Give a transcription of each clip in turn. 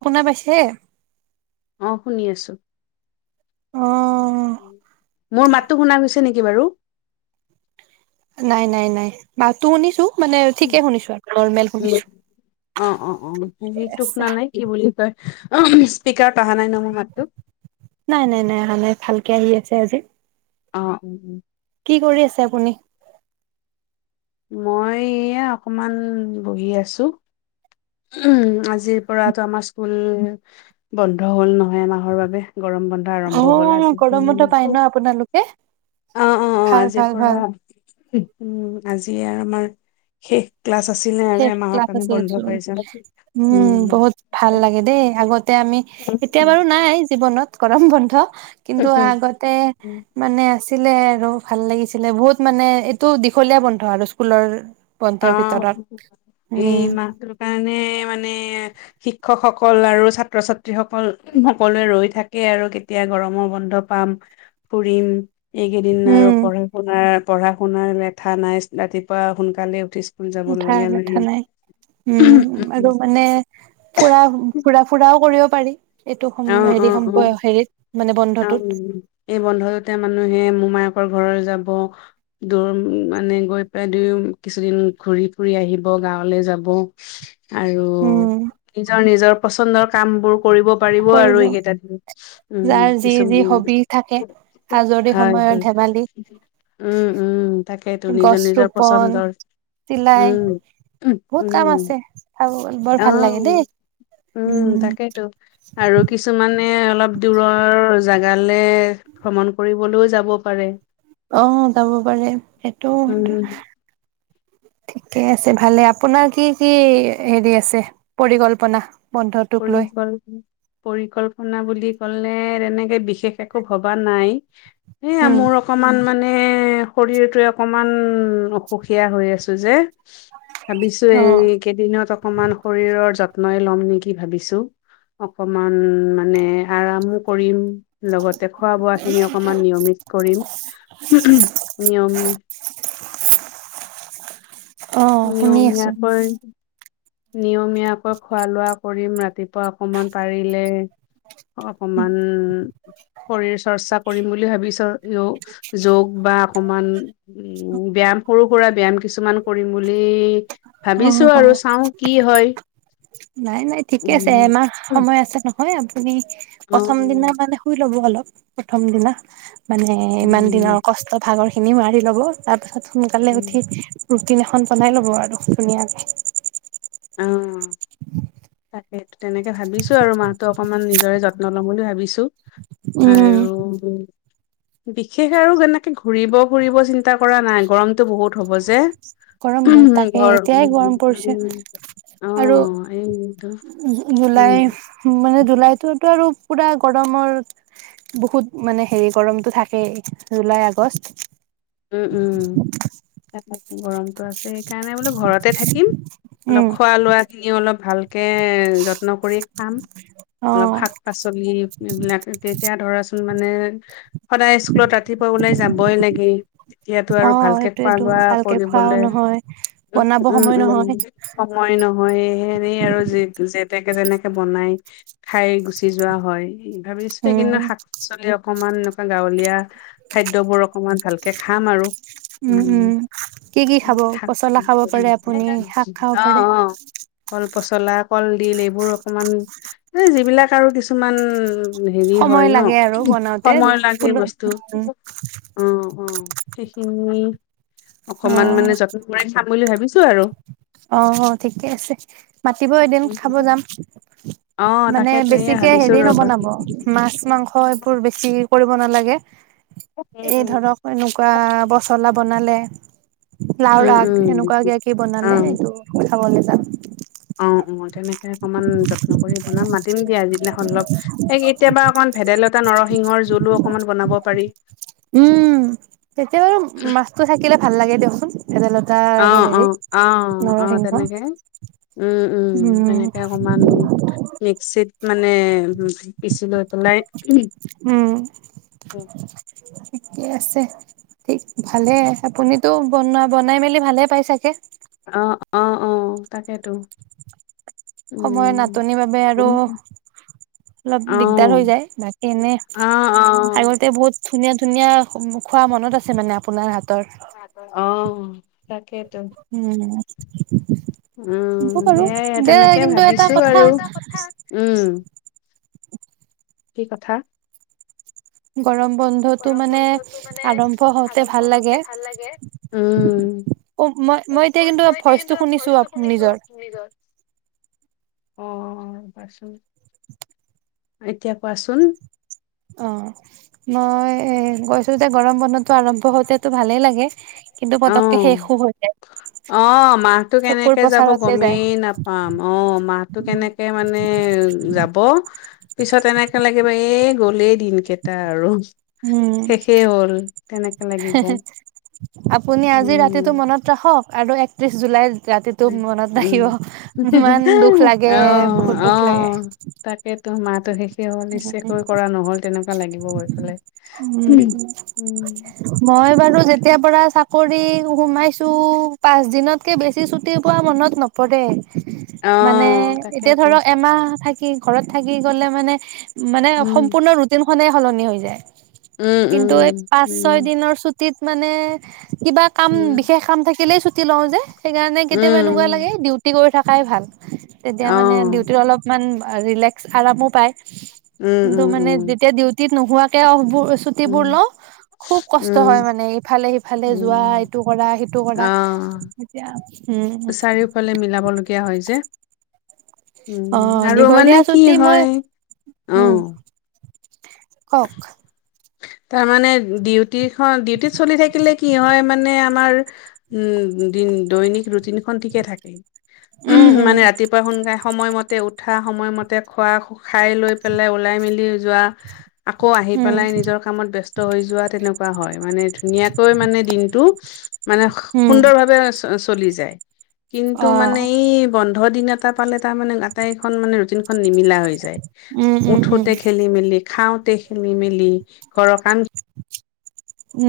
শুনা পাইছে? অ' শুনি আছোঁ। অ', মোৰ মাতটো শুনা গৈছে নেকি বাৰু? নাই, নাই, নাই, মাতটো শুনিছো মানে ঠিকে শুনিছো আৰু নৰ্মেল শুনিছোঁ। উম অ অ অ হেৰিটো শুনা নাই কি বুলি কয় অ স্পিকাৰত অহা নাই ন মোৰ মাতটো। নাই নাই নাই আহা নাই ভালকে আহি আছে আজি। অ' উম উম। কি কৰি আছে আপুনি? মই এয়া অকমান বহি আছো। উম, আজিৰ পৰাটো আমাৰ স্কুল, বন্ধ হ'ল নহয় এমাহৰ বাবে। গৰম বন্ধ অ আৰম্ভ হ'ল আজি। গৰম বন্ধ পাই ন আপোনালোকে অ', অ', অ', ভাল আজিৰ ভাল পৰা, ভাল উম। আজিয়েই আমাৰ শেষ। ক্লাছ আছিলে আৰু শেষ এমাহৰ ক্লাছ কাৰণে আছিল বন্ধ চোন। পাইছে উম, বহুত ভাল লাগে দেই। আগতে আমি, এতিয়া উম বাৰু নাই জীৱনত গৰম বন্ধ কিন্তু আগতে উম মানে ছিলে আৰু ভাল লাগিছিলে বহুত মানে এইটো দীঘলীয়া বন্ধ আৰু স্কুলৰ। বন্ধৰ অ ভিতৰত। এই উম মাহটোৰ কাৰণে মানে শিক্ষকসকল আৰু ছাত্ৰ-ছাত্ৰীসকল সকলোৱে ৰৈ থাকে আৰু কেতিয়া গৰমৰ ব ন্ধ পাম ফুৰিম এইকেইদিন আৰু উম পঢ়া-শুনাৰ পঢ়া-শুনাৰ লেঠা নাই ৰাতিপুৱা সোনকালে উঠি স্কুল উঠাৰ, যাবলগীয়া লাগে। লেঠা নাই। উম, আৰু মানে ফুৰা, ফুৰা ফুৰাও কৰিব পাৰি এইটো অ', হেৰি অ', অ', হেৰিত মানে অ', বন্ধটোত এই বন্ধটোতে মানুহে মোমাই ঘৰৰ যাব দূৰ মানে গৈ পেলাই দুয়ো কিছুদিন ঘুৰি ফুৰি আহিব। গাৱলে যাব আৰু উম নিজৰ নিজৰ পচন্দৰ কামবোৰ কৰিব। পাৰিব আৰু কৰিব এইকেইটা দিন। উম, যাৰ কি যি যি হবি থাকে আজৰি হয়, সময়ত হয়। ধেমালি উম, উম তাকেইেতো নিজৰ গছ নিজৰ ৰোপন পচন্দৰ চিলাই উম, বহুত কাম উম, আছে চাব বৰ অ'। ভাল লাগে দেই উম, তাকেইতো। আৰু কিছুমানে অলপ দূৰৰ জাগালে ভ্ৰমণ কৰিবলৈও যাব। পাৰে। অ', যাব পাৰে সেইটো উম ঠিকে আছে ভালে আপোনাৰ কি কি হেৰি আছে পৰিকল্পনা? বন্ধটোক লৈ পৰিকল্প, পৰিকল্পনা বুলি ক'লে এনেকে বিশেষ এক ভবা নাই উম মোৰ অকমান মানে মানে শৰীৰটোৱে অকমান অসুখীয়া হৈ আছো যে। ভাবিছো অ এই কেইদিনত অকমান শৰীৰৰ যত্নই লম নেকি। কি ভাবিছো, অকমান মানে আৰামো কৰিম। লগতে খোৱা বোৱা খিনি অকমান নিয়মিত কৰিম নিয়মি অ', শুনি আছো। নিয়মীয়াকৈ নিয়মীয়াকৈ খোৱা লোৱা কৰিম ৰাতিপুৱা অকমান পাৰিলে অকমান শৰীৰ চৰ্চা কৰিম বুলি ভাবিছ যোগ বা বা অকমান উ ব্যাম সৰু সুৰা ব্যায়াম কিছুমান কৰিম বুলি অ ভাবিছো অ আৰু চাওঁ কি হয়। নাই, নাই ঠিকে আছে উম এমাহ সময় আছে নহয় আ আমি অ প্ৰথম দিনা মানে শুই ল'ব অলপ প্ৰথম দিনা মানে ইমান উম দিনৰ কষ্ট ভাগৰ খিনি মাৰি ল'ব তাৰ পিছত সোনকালে উঠি ৰুটিন এখন বনাই ল'ব আৰু ধুনীয়াকে। অ', তাকেইটো তেনেকে ভাবিছো আৰু মাহ অ'। অকমান নিজৰে যত্ন লম বুলি ভাবিছো আৰু বিশেষ আৰু এনেকে ঘুৰিব ফুৰিব চিন্তা কৰা নাই গৰমতটো বহুত হ'ব যে গৰম বহুত তাকে ঘৰ এতিয়াই উম, গৰম উম, পৰিছে উম। অ আৰু এইটো উম জুলাই মানে জুলাইটোত টো আৰু পুৰা গৰমৰ বহুত মানে হেৰি গৰমতটো থাকে জুলাই আগষ্ট [inaudible] উম উম গৰমটো আছে সেইকাৰণে বোলো ঘৰতে থাকিম অলপ খোৱা লোৱা খিনি অলপ ভাল তাকে যত্ন কৰি খাম। অ অলপ শাক-পাচলি এইবিলাক তেতিয়া ধৰাচোন মানে সদায় স্কুলত ৰাতিপুৱা ওলাই যাবই লাগে। তেতিয়াতো অ আৰু ভালকে খোৱা সেইটোয়েতো লোৱা ভালকে খোৱাও কৰিবলে নহয় উম, বনাব উম, সময় উম। নহয় মই নহয় হেনেই আৰু যেতেকে তেনেকে বনাই খাই গুচি যোৱা হয় ভাবিছো সেইকনা উম শাক-পাচলি অকমান এনেকুৱা গাঁৱলীয়া খাদ্যবোৰ অকণমান ভালকে খাম আৰু উম উম কি কি খাব শাক- পচলা খাব পাৰে আপুনি শাক খাব অ', পাৰে অ', কল পচলা কলডিল এইবোৰ অকমান এ যিবিলাক আৰু কিছুমান হেৰি হয় সময় লাগে আৰু ন বনাওতে সময় লাগে ফুল বস্তু অ। অ সেইখিনি অকমান অ', মানে যত্ন কৰেই খাম বুলি ভাবিছো আৰু অ', অ', ঠিকে আছে মাতিব এদিন খাব যাম। অ', মানে তাকেতো এয়া বেছিকে ভাবিছো হেৰি ৰ'বা নবনাব মাছ মাংস এইবোৰ বেছি কৰিব নালাগে উম, এই উম। ধৰক এনেকুৱা পচলা বনালে উম, লাওৰাগ উম, এনেকুৱাকে কি অ', বনালে এইটো খাবলৈ যাম। অ অ তেনেকে অকনমান যত্ন কৰি বনাম মাতিম দিয়া যিদিনাখন অলপ কেতিয়াবা অকমান ভেদাইলতা নৰসিংহৰ জোলো অকণমান বনাব পাৰি। উম তেতিয়া বাৰু মাছতটো থাকিল ভাল লাগে দিয়কচোন ভেদাইলতা অ', আৰু হেৰি অ', অ', অ', নৰসিংহ তেনেকে উম উম তেনেকে অকমান মিক্সিত মানে পিচি লৈ পোনা ইগ। উম। উম। ঠিকেই আছে ঠিক ভালে আপুনিতো বনোৱা বনাই মেলি ভালে পাই চাগে। অঁ, অঁ, তাকেইেতো। সময়ৰ নাটনিৰ বাবে আৰু। অলপ দিগদাৰ হৈ অ', যায় বাকী এনে অ', আগতে বহুত। ধুনীয়া ধুনীয়া খোৱা মনত আছে মানে আপোনাৰ হাতৰ। অ তাকে। উম। উম হ'ব বাৰু সেইয়াই দে তেনেকে কিন্তু এটা ভাবিছো কথা আৰু উম। কি কথা? গৰম বন্ধতটো মানে আৰম্ভ হওঁতে ভাল লাগে। উম, অ মই মই এতিয়া কিন্তু ভইচটো শুনিছো নিজৰ। অ বাচোন। এতিয়া কোৱাচোন? অ মই এ গৈছো যে গৰম বনত। টো আৰম্ভ হতেতটো ভালেই লাগে কিন্তু পতককে অ'। শেষো হৈ যায়। অ মাহটো চকুৰ কেনেকে যাব পচাৰতে যায় গমেই নাপাম অ মাহটো কেনেকে মানে। উ যাব। পিছত এনেকে লাগিব এ গলেই দিন কেইটা আৰু উম শেষেই হ'ল তেনেক। লাগিব। আপুনি আজি উম ৰাতিটো মনত ৰাখক, আৰু একত্ৰিশ জুলাইত ৰাতিটো মনত উম থাকিব ৰাখিব, ইমান দুখ অ লাগে, বহুত দুখ লাগে। তাকে কি হয়, নিশ্চকৈ কৰা নহল তেনেকুৱা লাগিব গৈ পেলাই উম, মই বাৰু যেতিয়াৰ পৰা কাম কৰি সোমাইছোঁ, পাঁচদিনতকৈ বেছি ছুটি পোৱা মনত নপৰে। অ মানে এতিয়া তাকেতো ধৰক এমাহ থাকে কি ঘৰত থাকি গলে মানে, মানে উম সম্পূৰ্ণ ৰুটিন খনেই সলনি হৈ যায়। উম কিন্তু উম এই পাঁচ উম ছয় দিনৰ ছুটিত মানে কিবা কাম, উম বিশেষ কাম থাকিলেই ছুটি লওঁ যে, সেই কাৰণে কেতিয়াবা এনেকুৱা উম লাগে ডিউটি কৰি থাকোঁ। খাই ভাল, তেতিয়া অ মানে ডিউটিত অলপমান ৰিলেক্স আৰামো পায়। উম উম উম চুটিত নোহোৱাকে উম, চুটিবোৰ ল খুব কষ্ট হয় উম, মানে ইফালে সিফালে যোৱা উম, ইটো কৰা সিটো কৰা অ', এতিয়া উম চাৰিওফালে মিলাবলগীয়া হয় যে অ উম আৰু দীঘলীয়া মানে কি ছুটি মই হয় আহ কক তাৰমানানে ডিউটি খ ডিউটিত চলি থাকিলে কি হয় মানে আমাৰ উম দিন দৈনিক ৰুটিন ঠিকে থাকে উ উম উম মানে ৰাতিপুৱা সোনকালে সময়মতে উঠা সময়মতে খোৱা খাই লৈ পেলাই ওলাই মেলি যোৱা আকৌ আহি উম পেলাই নিজৰ কামত ব্যস্ত হৈ যোৱা তেনেকুৱা হয় মানে ধুনীয়াকৈ মানে দিনটো মানে উম সুন্দৰ ভাৱে চলি যায় কিন্তু অ মানে এই বন্ধ দিন এটা পালে তাৰ মানে আটাইখন মানে ৰুটিন খন নিমিলা হৈ যায় উম উম উম উঠোতে খেলি মেলি খাওঁতে গোটেই খেলি মেলি ঘৰৰ কণ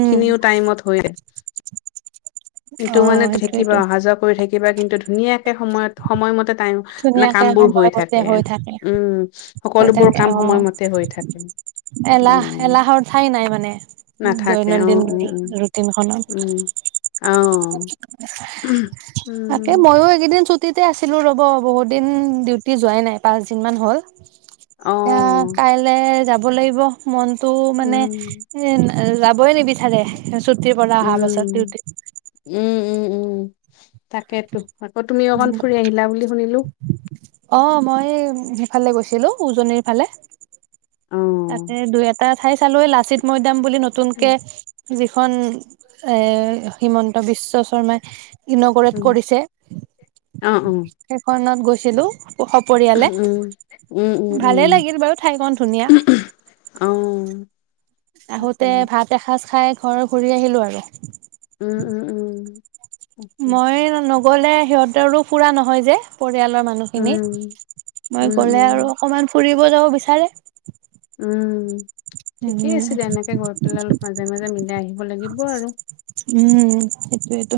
উম সখিনিও টাইমত হয়। কিন্তু অ মানে থাকিবা সেইটোয়েতো অহা যোৱা কৰি থাকিবা কিন্তু ধুনীয়াকে সময়ত সময়মতে। মানে ধুনীয়াকে কাম বোৰ সময় হৈ মতে থাকে। হৈ থাকে উম, হৈ সকলোবোৰ থাকে কাম অ সময়মতে হৈ থাকে। এলাহ উম, এলাহৰ ঠাই নাই মানে নাথাকে অ', দৈনন্দিন উম, উম, উম, ৰুটিনখনত। অ'। তাকে উম, ময়ো এইকেইদিন ছুটিতে আছিলো ৰ'ব বহুত দিন ডিউটি যোৱাই নাই পাঁচ দিন মান হ'ল। অ', এতিয়া কাইলে যাব লাগিব মনটো মানে উম, উম। এ যাবই নিবিচাৰে ছুটিৰ পৰা অহা পাছত ডিউটি। উম উম উম। তাকেতো আকৌ তুমি অকন ফুৰি আহিলা বুলি শুনিলো। ফালে গৈছিলো উজনিৰ ফালে। অ', তাতে দুই এটা ঠাই চালোৱে লাচিত মৈদাম বুলি উম, নতুনকে। খন এ হিমন্ত বিশ্ব শৰ্মাই। ইন'গৰেট উম, কৰিছে। অ', অ', উম। সেইখনত গৈছিলো। সপৰিয়ালে উম, উম, ভালে উম, লাগিল বাৰু ঠাইখন ধুনীয়া। অ'। তাকে আহোতে ভাত এসাঁজ খাই ঘৰ ঘূৰি আহিলো আৰু। উম উম উম। তাকে মই নগলে সিহঁতৰো ফুৰা নহয় যে পৰিয়ালৰ উম মানুহখিনি মই উম গলে উম আৰু অকমান ফুৰিব যাব বিচাৰে। উম। ঠিকে উম আছিলে এনেকে ঘৰ পেলাই অলপ মাজে মাজে মিলাই আহিব লাগিব আৰু। উম সটো এইটো।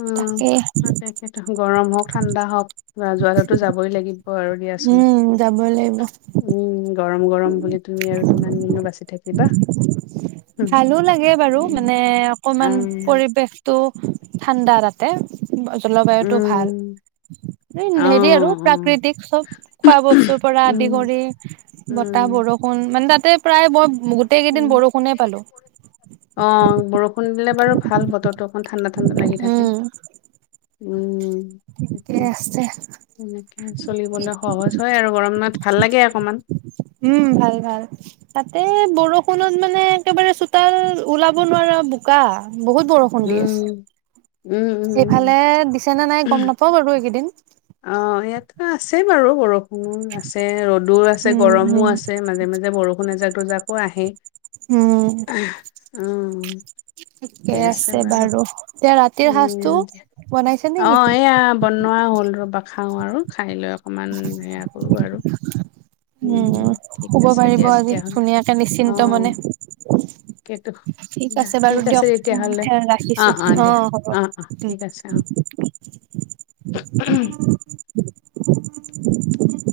উমেতো গৰম হওক ঠাণ্ডা হওক বা যোৱাটোতো যাবই লাগিব আৰু। আ উম যাবই লাগিব উম। গৰম গৰম বুলি তুমি আৰু কিমান দিননো বাচি থাকিবা। উম ভালো লাগে বাৰু উম মানে অকমান আহ, পৰিৱেশতটো। ঠাণ্ডা তাতে জলবায়ুতটো ভাল। উম অ হেৰি আৰু অ প্ৰাকৃতিক চব খোৱা বস্তুৰ পৰা আদি উম কৰি। বতাহ উম বৰষুণ মানে তাতে প্ৰায় মই। গোটেই কেইদিন বৰষুণে পালো অ', বৰষুণ দিলে বাৰু ভাল বতৰতো। ইমান ঠাণ্ডা ঠাণ্ডা লাগি থাকে উম উম। ঠিকে তাকেই আছে সনেকে চলিবলে সহজ হয় আৰু গৰম নথ ভাল লাগে অকমান। উম, ভাল, ভাল। তাতে, বৰষুণত মানে একেবাৰে চোতাল ওলাব নোৱাৰা চব বোকা বহুত বৰষুণ দি আছে। উম, উম, উম, উম। সেইফালে দিছে নে নাই গম নাপাওঁ বাৰু এইকেইদিন। অ', ইয়াতটো আছেই বাৰু বৰষুণো আছে, ৰ'দ ৰ'দো আছে, উম গৰমো উম আছে, মাজে-মাজে বৰষুণ এজাক-দুজাকো আহে। উম, অ', ঠিকে আছে বাৰু। এতিয়া ৰাত তিৰ সাজটো উম, দিয়া। বনাইছে অ', নেকি? এয়া বনোৱা হ'ল। ৰ'বা, খাওঁ আৰু খাই লৈ অকণমান সেয়া কৰোঁ আৰু উম, ঠিক শুব আছে পাৰিব দিয়া আজি তেতিয়াহ'লে। ধুনীয়াকে নিশ্চিন্ত মনে। তাকেতো ঠিক দিয়া, বাৰু ঠিক আছে দিয়ক তেতিয়াহলে, অ', অ', দিয়া, অ', অ', ঠিক আছে, অ'। [inaudible] [inaudible]